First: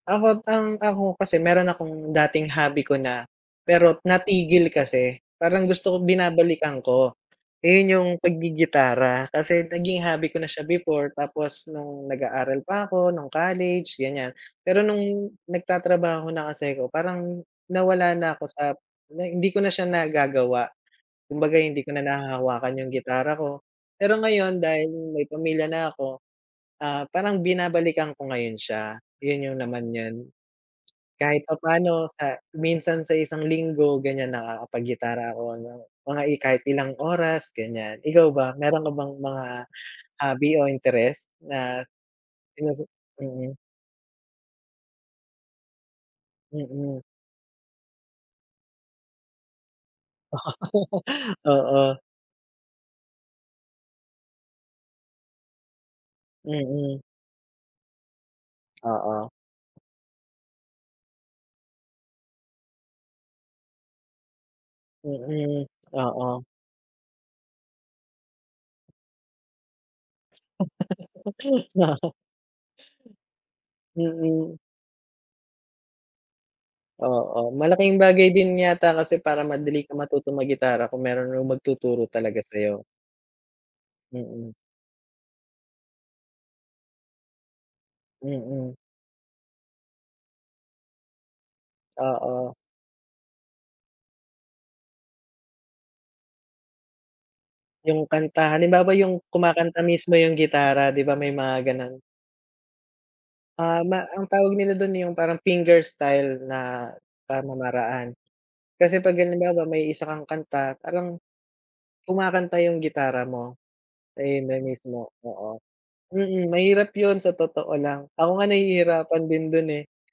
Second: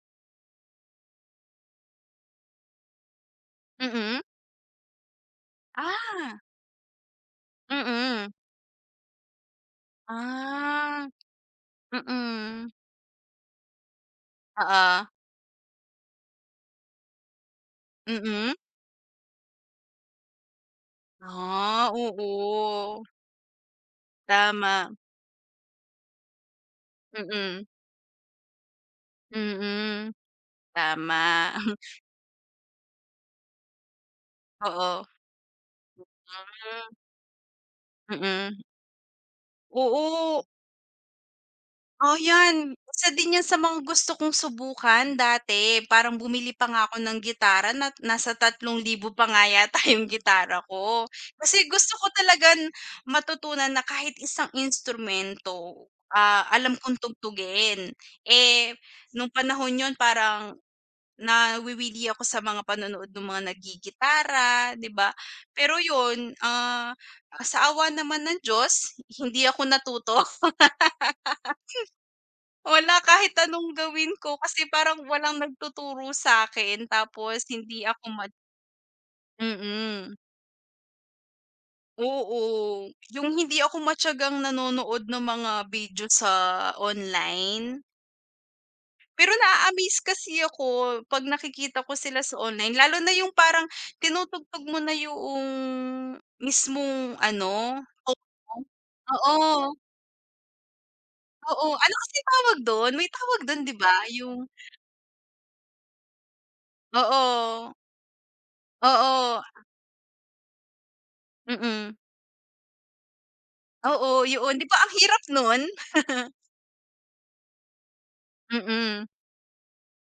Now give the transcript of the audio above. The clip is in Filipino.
Ako't ang ako kasi mayro'n akong dating hobby ko na pero Mm. natigil kasi parang gusto ko Ah. binabalikan ko. Ayun, yung Mm. paggigitara kasi naging hobby ko na siya Ah, before tapos nung nag-aaral mm. pa 'ko nung college, ganyan, pero nung Oo. nagtatrabaho na kasi ko parang nawala na ako Mm. sap nay hindi ko na siya nagagawa, kumbaga hindi Ah, ko na nahahawakan yung oo. gitara ko. Pero ngayon dahil Tama. may pamilya na ako. Ah, parang Mm. binabalikan ko ngayon siya, 'yon yung naman Mm, 'yon. Kahit tama. papaano sa minsan sa isang linggo ganyan nakakapag Oo. gitara ako hanggang mga i kahit ilang Hmm. oras ganyan, ikaw ba? Mm. Mayro'n ka bang mga Oo. hobby o interest na Oh, di ba yan sa isa din yan sa mm. mga gusto kong subukan dati parang bumili pa nga ako Mm. ng gitara nat nasa 3,000 pa nga yata yung gitara ko. Kasi Oo. gusto ko talagang matutunan na kahit isang instrumento, ah, alam kong Mm. tugtugin. Eh, Oo. nung panahon 'yon parang nawiwili ako sa mga panonood nong mga nagigitara, di ba? Mm, Pero 'yon, oo. ah ah sa awa naman ng Diyos, hi hindi ako natuto. Wow. Wala, kahit anong Hmm. gawin ko Mm. kasi parang walang nagtuturo sakin tapos Oo, hindi malaking ako mad bagay din yata kasi para madali kang Mm. matutong maggitara kung mayron nu magtuturo talaga sayo. Oo, yung hindi ako matiyagang Mm. nanonood ng mga video sa online. Mm. Pero naa-amaze kasi ako pag nakikita ko sila sa Oo. online, lalo na yung parang tinutugtog mo na yung mismong ano, Yung oh kanta, om halimbawa, [unintelligible] yung oo. kumakanta mismo yung gitara, di ba, may mga Oo, ano gano'n? kasi tawag do'n may tawag do'n, di Ah, ba? ma ang Yung tawag nila do'n yung parang finger style na Oo. pamamaraan. Kasi pag Oo. halimbawa may isa kang kanta parang, Mm. kumakanta yung gitara mo. Oo, Eh, 'yon na 'yon, di ba ang mismo hirap no'n? oo, mm, mahirap 'yon sa totoo lang ako nga Mm. nahihirapan din do'n, eh.